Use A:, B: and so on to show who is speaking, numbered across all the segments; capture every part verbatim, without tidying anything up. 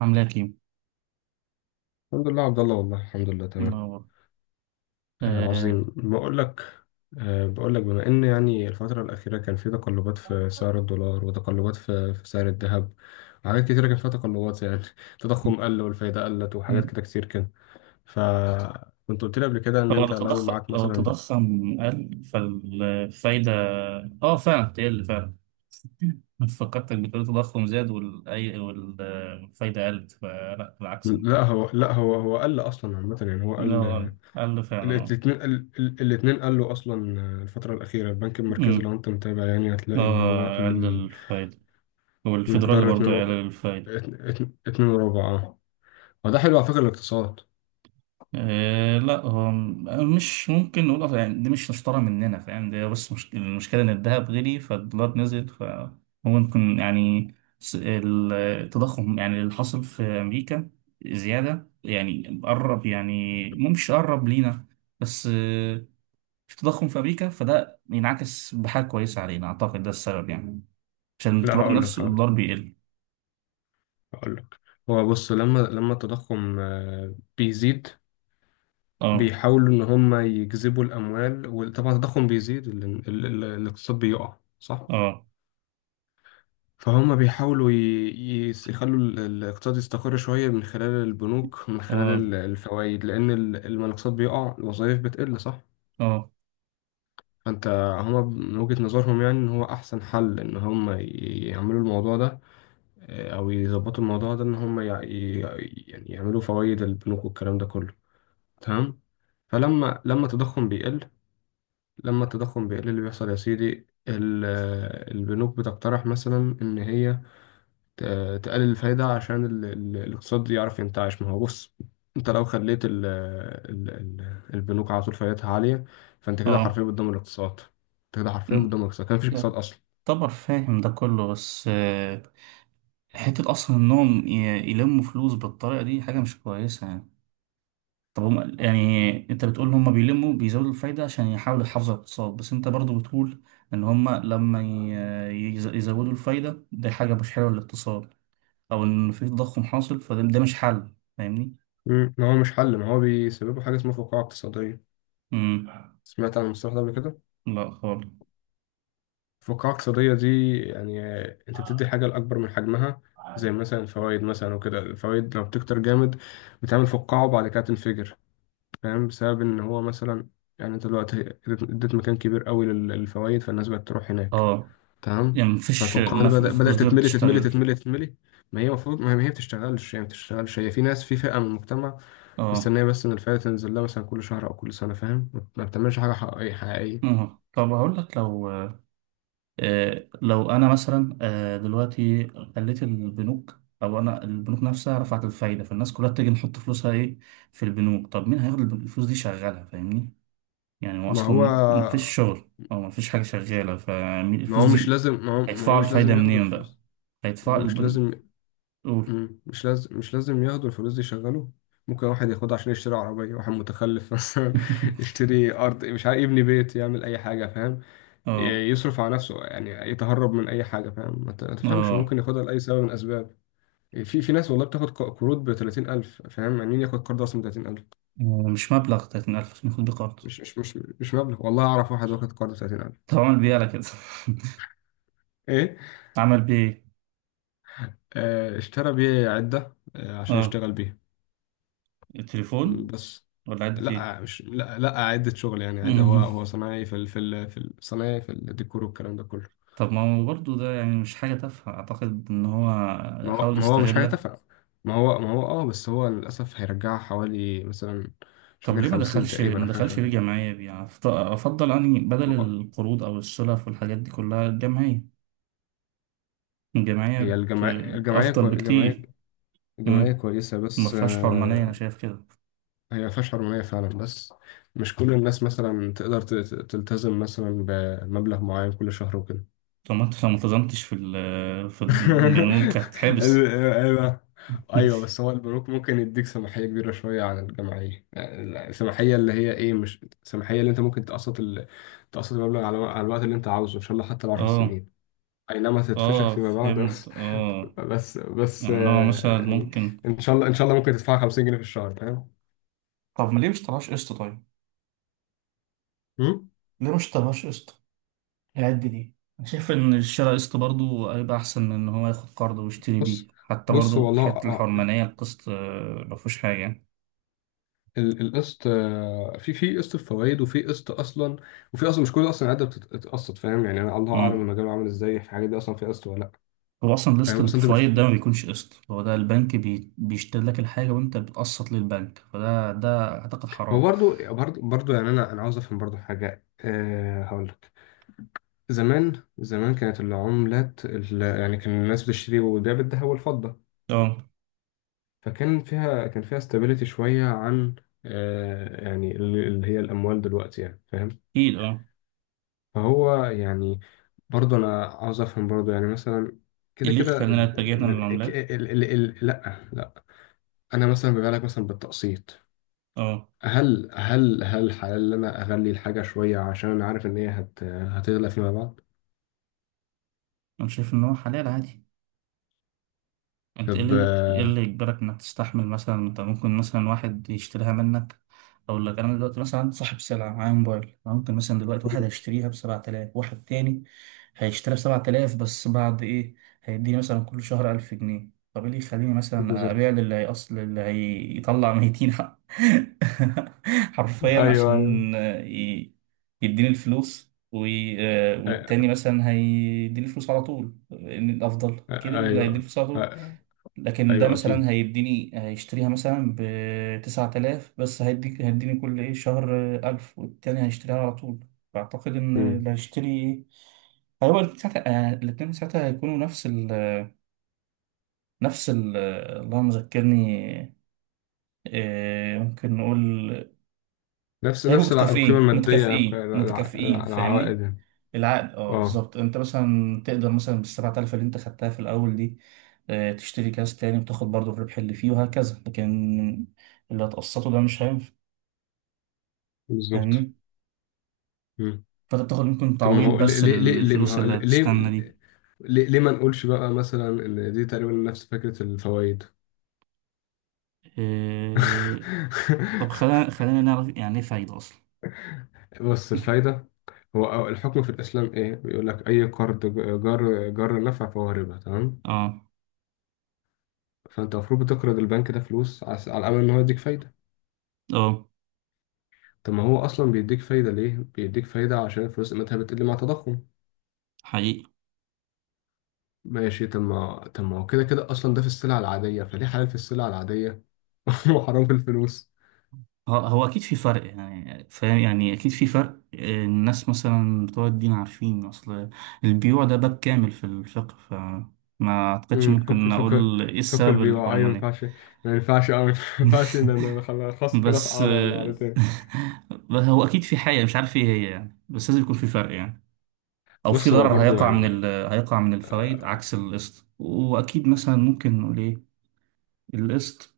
A: عاملة كيمو.
B: الحمد لله، عبد الله، والله الحمد لله، تمام.
A: منور.
B: آه
A: آه.
B: عظيم. بقول لك، آه بقول لك بما ان يعني الفترة الأخيرة كان في تقلبات في سعر الدولار، وتقلبات في في سعر الذهب، وحاجات كتيرة كان فيها تقلبات، يعني التضخم قل والفايدة قلت، وحاجات
A: م-
B: كده كتير كده. فكنت قلت لي قبل كده ان
A: هو لو
B: انت لو
A: تضخم
B: معاك
A: لو
B: مثلا.
A: تضخم قل فالفايدة. اه، فعلا بتقل فعلا. فكرتك بتقول التضخم زاد والأي والفايدة قلت، فلا بالعكس.
B: لا هو لا هو هو قل اصلا عامة، يعني هو قل.
A: هو قل قل فعلا. اه.
B: الاثنين. الاثنين قلوا اصلا. الفترة الأخيرة البنك المركزي
A: أمم،
B: لو انت متابع يعني هتلاقي ان هو
A: اه، قل
B: قل
A: الفايدة. والفيدرالي
B: المقدار
A: برضه
B: اتنين و...
A: قل الفايدة.
B: اتن- اتن- اتنين وربع، اه. هو ده حلو على فكرة الاقتصاد.
A: آه، لا، هو م- مش ممكن نقول أصلاً. يعني دي مش مشترى مننا، فاهم ده. بس مش المشكلة إن الذهب غلي فالدولار نزل، فممكن يعني س- ال- التضخم يعني اللي حصل في أمريكا زيادة، يعني قرب. يعني مو مش قرب لينا. بس آه، في تضخم في أمريكا، فده ينعكس بحاجة كويسة علينا. أعتقد ده السبب يعني، عشان
B: لا،
A: الدولار
B: هقول لك
A: نفسه
B: هقول لك
A: الدولار بيقل.
B: هقول لك. هو بص، لما لما التضخم آه، بيزيد.
A: اه.
B: بيحاولوا ان هم يجذبوا الاموال، وطبعا التضخم بيزيد ال... ال... ال... الاقتصاد بيقع، صح؟
A: اه.
B: فهم بيحاولوا ي... ي- يخلوا ال- الاقتصاد يستقر شوية من خلال البنوك، من
A: اه.
B: خلال الفوائد، لأن ال- لما الاقتصاد بيقع الوظائف بتقل، صح؟
A: اه.
B: فانت، هما من وجهة نظرهم يعني ان هو احسن حل ان هما ي- يعملوا الموضوع ده، آه، او يظبطوا الموضوع ده ان هما يع- ي- يعني يعملوا فوائد البنوك والكلام ده كله. تمام. فلما لما التضخم بيقل، لما التضخم بيقل اللي بيحصل يا سيدي، ال- آه، البنوك بتقترح مثلا ان هي ت- تقلل الفايدة عشان ال- ال- الاقتصاد يعرف ينتعش. ما هو بص، انت لو خليت ال ال ال البنوك على طول فايدتها عالية، فانت كده حرفيا
A: اه.
B: بتدمر الاقتصاد. انت كده حرفيا بتدمر الاقتصاد، كان مفيش اقتصاد اصلا.
A: طبعا فاهم ده كله، بس آه، حتة أصلا إنهم ي- يلموا فلوس بالطريقة دي حاجة مش كويسة يعني. طب هم يعني، أنت بتقول إن هم بيلموا بيزودوا الفايدة عشان يحاولوا يحافظوا على الاقتصاد، بس أنت برضو بتقول إن هم لما ي- يز- يزودوا الفايدة دي حاجة مش حلوة للاقتصاد. أو إن في تضخم حاصل، فده ده مش حل، فاهمني؟
B: مم. ما هو مش حل، ما هو بيسببه حاجة اسمها فقاعة اقتصادية.
A: امم.
B: سمعت عن المصطلح ده قبل كده؟
A: لا خالص.
B: الفقاعة الاقتصادية دي يعني آه، انت بتدي حاجة لأكبر من حجمها، زي مثلا الفوائد مثلا وكده، الفوائد لو بتكتر جامد بتعمل فقاعة وبعد كده تنفجر، فاهم؟ بسبب ان هو مثلا، يعني انت دلوقتي اديت اديت مكان كبير قوي لل- للفوائد، فالناس بقت تروح هناك.
A: اه،
B: تمام.
A: يعني مفيش،
B: فالفقاعة
A: ما
B: دي
A: في
B: بدأ
A: الفلوس
B: بدأت
A: دي
B: تتملي تتملي
A: بتشتغل.
B: تتملي تتملي. ما هي المفروض ما هي بتشتغلش، هي ما بتشتغلش، هي في ناس، في فئة من المجتمع
A: اه.
B: مستنية بس ان الفائدة تنزل لها مثلا كل شهر او كل سنة، فاهم؟ ما بتعملش حاجة حقيقية حقيقية.
A: آه. طب هقول لك لو آه، لو انا مثلا آه، دلوقتي خليت البنوك، او انا البنوك نفسها رفعت الفايده، فالناس كلها تيجي نحط فلوسها ايه في البنوك. طب مين هياخد الفلوس دي يشغلها، فاهمني؟ يعني هو
B: ما هو
A: اصلا مفيش شغل او مفيش حاجه شغاله
B: ما
A: فالفلوس
B: هو مش
A: دي.
B: لازم ما هو, ما هو
A: هيدفعوا
B: مش
A: الفايده
B: لازم ياخدوا
A: منين بقى؟
B: الفلوس. ما
A: هيدفعوا
B: هو مش
A: البن...
B: لازم.
A: قول.
B: مم. مش لازم مش لازم ياخدوا الفلوس دي يشغلوا. ممكن واحد ياخدها عشان يشتري عربية، واحد متخلف مثلا، يشتري أرض، مش عارف يبني بيت، يعمل أي حاجة، فاهم؟
A: اه.
B: ي- يصرف على نفسه، يعني يتهرب من أي حاجة، فاهم؟ ما ت- ما تفهمش، هو
A: اه.
B: ممكن ياخدها لأي سبب من الأسباب. في في ناس والله بتاخد ق- قروض ب تلاتين ألف، فاهم؟ يعني مين ياخد قرض أصلا ب تلاتين ألف؟
A: مش مبلغ ثلاثين ألف عشان ياخد بيه قرض.
B: مش مش مش مش مبلغ. والله أعرف واحد واخد قرض ب تلاتين ألف.
A: طب عمل بيه على كده؟
B: إيه؟
A: عمل بيه ايه؟
B: آه، اشترى بيه عدة، آه، عشان
A: اه.
B: يشتغل بيها. مم،
A: التليفون
B: بس.
A: ولا عدت ايه؟
B: لا، مش، لا لا، عدة شغل يعني عادي، هو هو صنايعي في ال... في ال... في ال- صنايعي في الديكور والكلام ده كله.
A: طب ما هو برضه ده يعني مش حاجة تافهة، أعتقد إن هو
B: ما هو
A: حاول
B: ما هو مش حاجة
A: يستغلها.
B: تافهة. ما هو ما هو، اه، بس هو للأسف هيرجعها حوالي مثلا، مش
A: طب
B: فاكر،
A: ليه ما
B: خمسين
A: دخلش
B: تقريبا
A: ما
B: أو حاجة
A: دخلش
B: شبه
A: ليه
B: كده.
A: جمعية بيه؟ يعني أفط- أفضل أني بدل
B: هو،
A: القروض أو السلف والحاجات دي كلها الجمعية. الجمعية
B: هي
A: بت...
B: الجمعية الجمعية
A: أفضل
B: كو... الجمعية
A: بكتير.
B: الجمعية
A: مم.
B: كويسة
A: ما
B: بس
A: فيهاش حرمانية، أنا
B: آه،
A: شايف كده.
B: هي ما فيهاش حرمانية فعلا، بس مش كل الناس مثلا تقدر ت- ت- تلتزم مثلا بمبلغ معين كل شهر وكده.
A: طب ما أنت لو ما التزمتش في ال... في البنوك هتتحبس.
B: ايوه، ايوه، بس هو البنوك ممكن يديك سماحيه كبيره شويه عن الجمعيه، يعني السماحيه اللي هي ايه، مش السماحيه اللي انت ممكن تقسط ال... تقسط المبلغ على... على الوقت اللي انت عاوزه، ان شاء الله حتى العشر
A: اه.
B: سنين. اي نعم هتتفشخ
A: اه،
B: فيما بعد،
A: فهمت.
B: بس
A: اه.
B: بس بس
A: يعني إن هو مثلا
B: آه، يعني،
A: ممكن.
B: ان شاء الله، ان شاء الله ممكن تدفع خمسين جنيه في الشهر، فاهم؟
A: طب ما ليه مش طلعش قسط طيب؟
B: مم؟
A: ليه مش طلعش قسط؟ هيأدي ليه؟ أنا شايف إن الشراء قسط برضه هيبقى أحسن من إن هو ياخد قرض ويشتري بيه،
B: بص،
A: حتى
B: بص
A: برضه في حتة
B: والله
A: الحرمانية، القسط آه، مفهوش حاجة يعني.
B: ال- القسط، آه، في في قسط الفوائد وفي قسط اصلا، وفي اصلا مش كل اصلا قاعده بتتقسط، فاهم؟ يعني انا الله اعلم
A: مم.
B: المجال عامل ازاي في الحاجات دي، اصلا في قسط ولا لا.
A: هو أصلا
B: فاهم
A: القسط اللي
B: اصلا انت بتش...
A: بفوايد ده ما بيكونش قسط، هو ده البنك بي... بيشتري لك الحاجة وأنت بتقسط للبنك، فده ده أعتقد
B: هو
A: حرام.
B: برضو برضو برضو يعني، انا انا عاوز افهم برضو حاجه، أه هقول لك. زمان زمان كانت العملات ال... يعني كان الناس بتشتري وتبيع بالذهب والفضه،
A: أه،
B: فكان فيها، كان فيها استابيليتي شويه عن أه، يعني ال- اللي هي الاموال دلوقتي، يعني فاهم.
A: أكيد. أه.
B: فهو يعني، برضه انا عاوز افهم برضه يعني مثلا،
A: إيه
B: كده
A: اللي
B: كده
A: يخلينا
B: ال
A: اتجاهنا
B: ال ال
A: للعملات؟
B: ال ال ال لا لا، انا مثلا بيبقى لك مثلا بالتقسيط.
A: أه،
B: هل هل هل حلال ان انا اغلي الحاجه شويه عشان انا عارف ان هي هت هتغلى فيما بعد؟
A: أنا شايف إن هو حلال عادي. انت ايه
B: طب.
A: اللي ايه اللي يجبرك انك تستحمل مثلا؟ انت ممكن مثلا واحد يشتريها منك. اقول لك، انا دلوقتي مثلا صاحب سلعه، معايا موبايل. أنا ممكن مثلا دلوقتي واحد هيشتريها ب سبعة آلاف، واحد تاني هيشتريها ب سبعة آلاف بس بعد ايه، هيديني مثلا كل شهر ألف جنيه. طب ايه اللي يخليني مثلا
B: بالظبط.
A: ابيع للي هيأصل اللي هيطلع ميتين حق- حرفيا،
B: ايوه ايوه.
A: عشان ي- يديني الفلوس، وي- والتاني
B: أ-
A: مثلا هيديني الفلوس على طول. إن الافضل
B: أ-
A: اكيد اللي هيديني
B: ايوه.
A: الفلوس على طول.
B: أ-
A: لكن ده
B: ايوه اكيد.
A: مثلا هيديني هيشتريها مثلا بتسعة آلاف، بس هيديك هيديني كل إيه شهر ألف، والتاني هيشتريها على طول. فأعتقد إن
B: مم.
A: اللي هيشتري إيه هو ساعتها، آه، الاتنين ساعتها هيكونوا نفس ال، نفس ال اللهم ذكرني. آه، ممكن نقول
B: نفس
A: هيبقوا
B: نفس الع- القيمه
A: متكافئين
B: الماديه،
A: متكافئين
B: الع-
A: متكافئين،
B: الع-
A: فاهمني؟
B: العوائد.
A: العقد. اه،
B: اه،
A: بالظبط. انت مثلا تقدر مثلا بالسبعة آلاف اللي انت خدتها في الاول دي آه، تشتري كاس تاني، وتاخد برضو الربح اللي فيه وهكذا. لكن اللي هتقسطه ده مش هينفع،
B: بالظبط.
A: فاهمني؟ فانت بتاخد يمكن
B: طب ما
A: تعويض
B: هو ليه
A: بس
B: ليه ليه ليه- ما
A: للفلوس
B: هو
A: اللي
B: ليه،
A: هتستنى دي.
B: ليه, ليه ما نقولش بقى مثلا ان دي تقريبا نفس فكرة الفوائد؟
A: آه، طب خلينا خلينا نعرف يعني ايه فايدة اصلا.
B: بص الفايدة، هو أو- الحكم في الإسلام إيه؟ بيقول لك أي قرض ج- جر جر نفع فهو ربا، تمام؟
A: اه.
B: فأنت المفروض بتقرض البنك ده فلوس عس- على أمل إن هو يديك فايدة.
A: اه.
B: طب ما هو أصلا بيديك فايدة ليه؟ بيديك فايدة عشان الفلوس قيمتها بتقل مع التضخم.
A: حقيقي.
B: ماشي، طب ما طب ما هو كده كده أصلا، ده في السلع العادية، فليه حلال في السلع العادية وحرام في الفلوس؟
A: هو هو اكيد في فرق يعني، فاهم؟ يعني اكيد في فرق. آه، الناس مثلا بتوع الدين عارفين. اصل البيوع ده باب كامل في الفقه، فما اعتقدش
B: امم، فك
A: ممكن
B: فك
A: اقول ايه
B: فك
A: السبب
B: بيبقى اي ما
A: الحرمانية.
B: ينفعش، ما ينفعش، أو ما ينفعش ان انا خلاص، خلاص كده في
A: بس
B: قعده ولا
A: آه،
B: قعدتين.
A: بس هو اكيد في حاجة مش عارف ايه هي يعني، بس لازم يكون في فرق يعني، او في
B: بص، هو
A: ضرر
B: برضو
A: هيقع من
B: يعني،
A: ال... هيقع من الفوائد عكس القسط. واكيد مثلا ممكن نقول ايه القسط.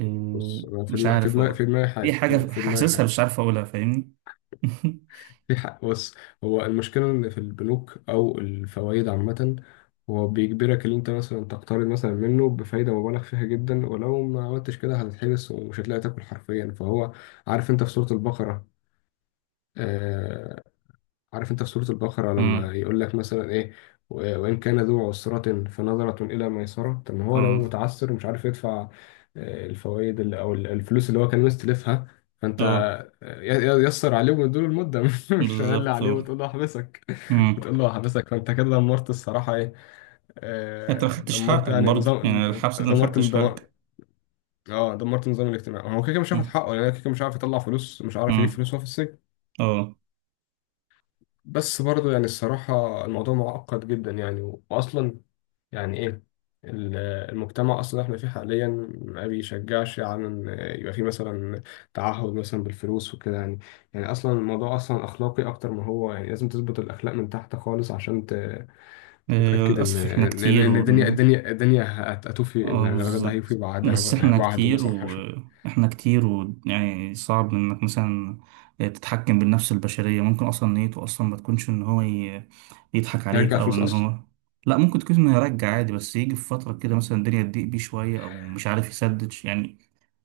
A: آه،
B: بص أنا في
A: مش
B: دماغي، في
A: عارف
B: دماغي
A: والله.
B: في دماغي
A: دي
B: حاجه، في
A: حاجة
B: في دماغي
A: حاسسها
B: حاجه،
A: مش عارف اقولها، فاهمني؟
B: في حق. بص، هو المشكله ان في البنوك او الفوائد عامه، هو بيجبرك ان انت مثلا تقترض مثلا منه بفايده مبالغ فيها جدا، ولو ما عملتش كده هتتحبس ومش هتلاقي تاكل حرفيا. فهو، عارف انت في سوره البقره، آه، عارف انت في سورة البقرة
A: امم.
B: لما يقول لك مثلا ايه، و- وإن كان ذو عسرة فنظرة إلى ميسرة. طب ما هو لو
A: اه.
B: متعسر ومش عارف يدفع آه، الفوائد اللي- أو ال- الفلوس اللي هو كان مستلفها، فأنت
A: اه،
B: آه، ي- ي- يسر عليه ومديله المدة، مش غالي
A: بالظبط.
B: عليه،
A: اه.
B: وتقول له أحبسك،
A: امم.
B: وتقول له أحبسك، فأنت كده دمرت الصراحة ايه،
A: انت ما
B: آه،
A: خدتش
B: دمرت
A: حقك
B: يعني
A: برضه
B: نظام،
A: يعني، الحبس ده ما
B: دمرت
A: خدتش حقك.
B: دمرت، اه، دمرت النظام الاجتماعي. هو كده كده مش هياخد
A: امم.
B: حقه، لان يعني كده كده مش عارف يطلع فلوس، مش عارف
A: امم.
B: يجيب فلوس وهو في السجن.
A: اه.
B: بس برضو يعني الصراحة الموضوع معقد جدا يعني، و- وأصلا يعني إيه ال- المجتمع أصلا إحنا فيه حاليا ما بيشجعش على إن يبقى فيه مثلا تعهد مثلا بالفلوس وكده يعني. يعني أصلا الموضوع أصلا أخلاقي أكتر ما هو، يعني لازم تظبط الأخلاق من تحت خالص عشان ت-
A: آه،
B: تتأكد إن
A: للأسف احنا
B: إن
A: كتير
B: إن الدنيا
A: ون...
B: الدنيا الدنيا هت- هتوفي،
A: اه،
B: يعني الراجل ده هيوفي
A: بالظبط.
B: بعدها،
A: بس احنا
B: بعده
A: كتير
B: مثلا حاجة،
A: واحنا كتير، ويعني صعب انك مثلا آه، تتحكم بالنفس البشرية. ممكن اصلا نيته اصلا ما تكونش ان هو ي- يضحك عليك
B: هيرجع
A: او
B: فلوس
A: ان
B: أصلا.
A: هو. لا، ممكن تكون انه يرجع عادي، بس يجي في فترة كده مثلا الدنيا تضيق بيه شوية او مش عارف يسدد يعني.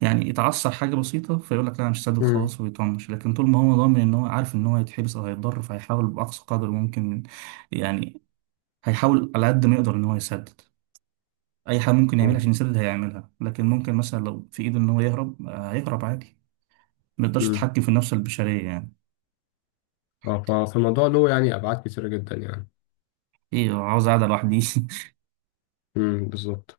A: يعني يتعثر حاجة بسيطة فيقول لك، لا أنا مش سدد
B: امم،
A: خلاص، ويطنش. لكن طول ما هو ضامن ان هو عارف ان هو هيتحبس او هيتضر، فهيحاول باقصى قدر ممكن يعني، هيحاول على قد ما يقدر ان هو يسدد. اي حاجه ممكن يعملها
B: اه،
A: عشان يسدد هيعملها. لكن ممكن مثلا لو في ايده ان هو يهرب آه، هيهرب عادي. ما يقدرش
B: امم،
A: يتحكم في النفس البشريه يعني.
B: اه. ف- فالموضوع له يعني أبعاد كتيرة جدا يعني.
A: ايه، هو عاوز قاعده لوحدي؟
B: امم، بالظبط.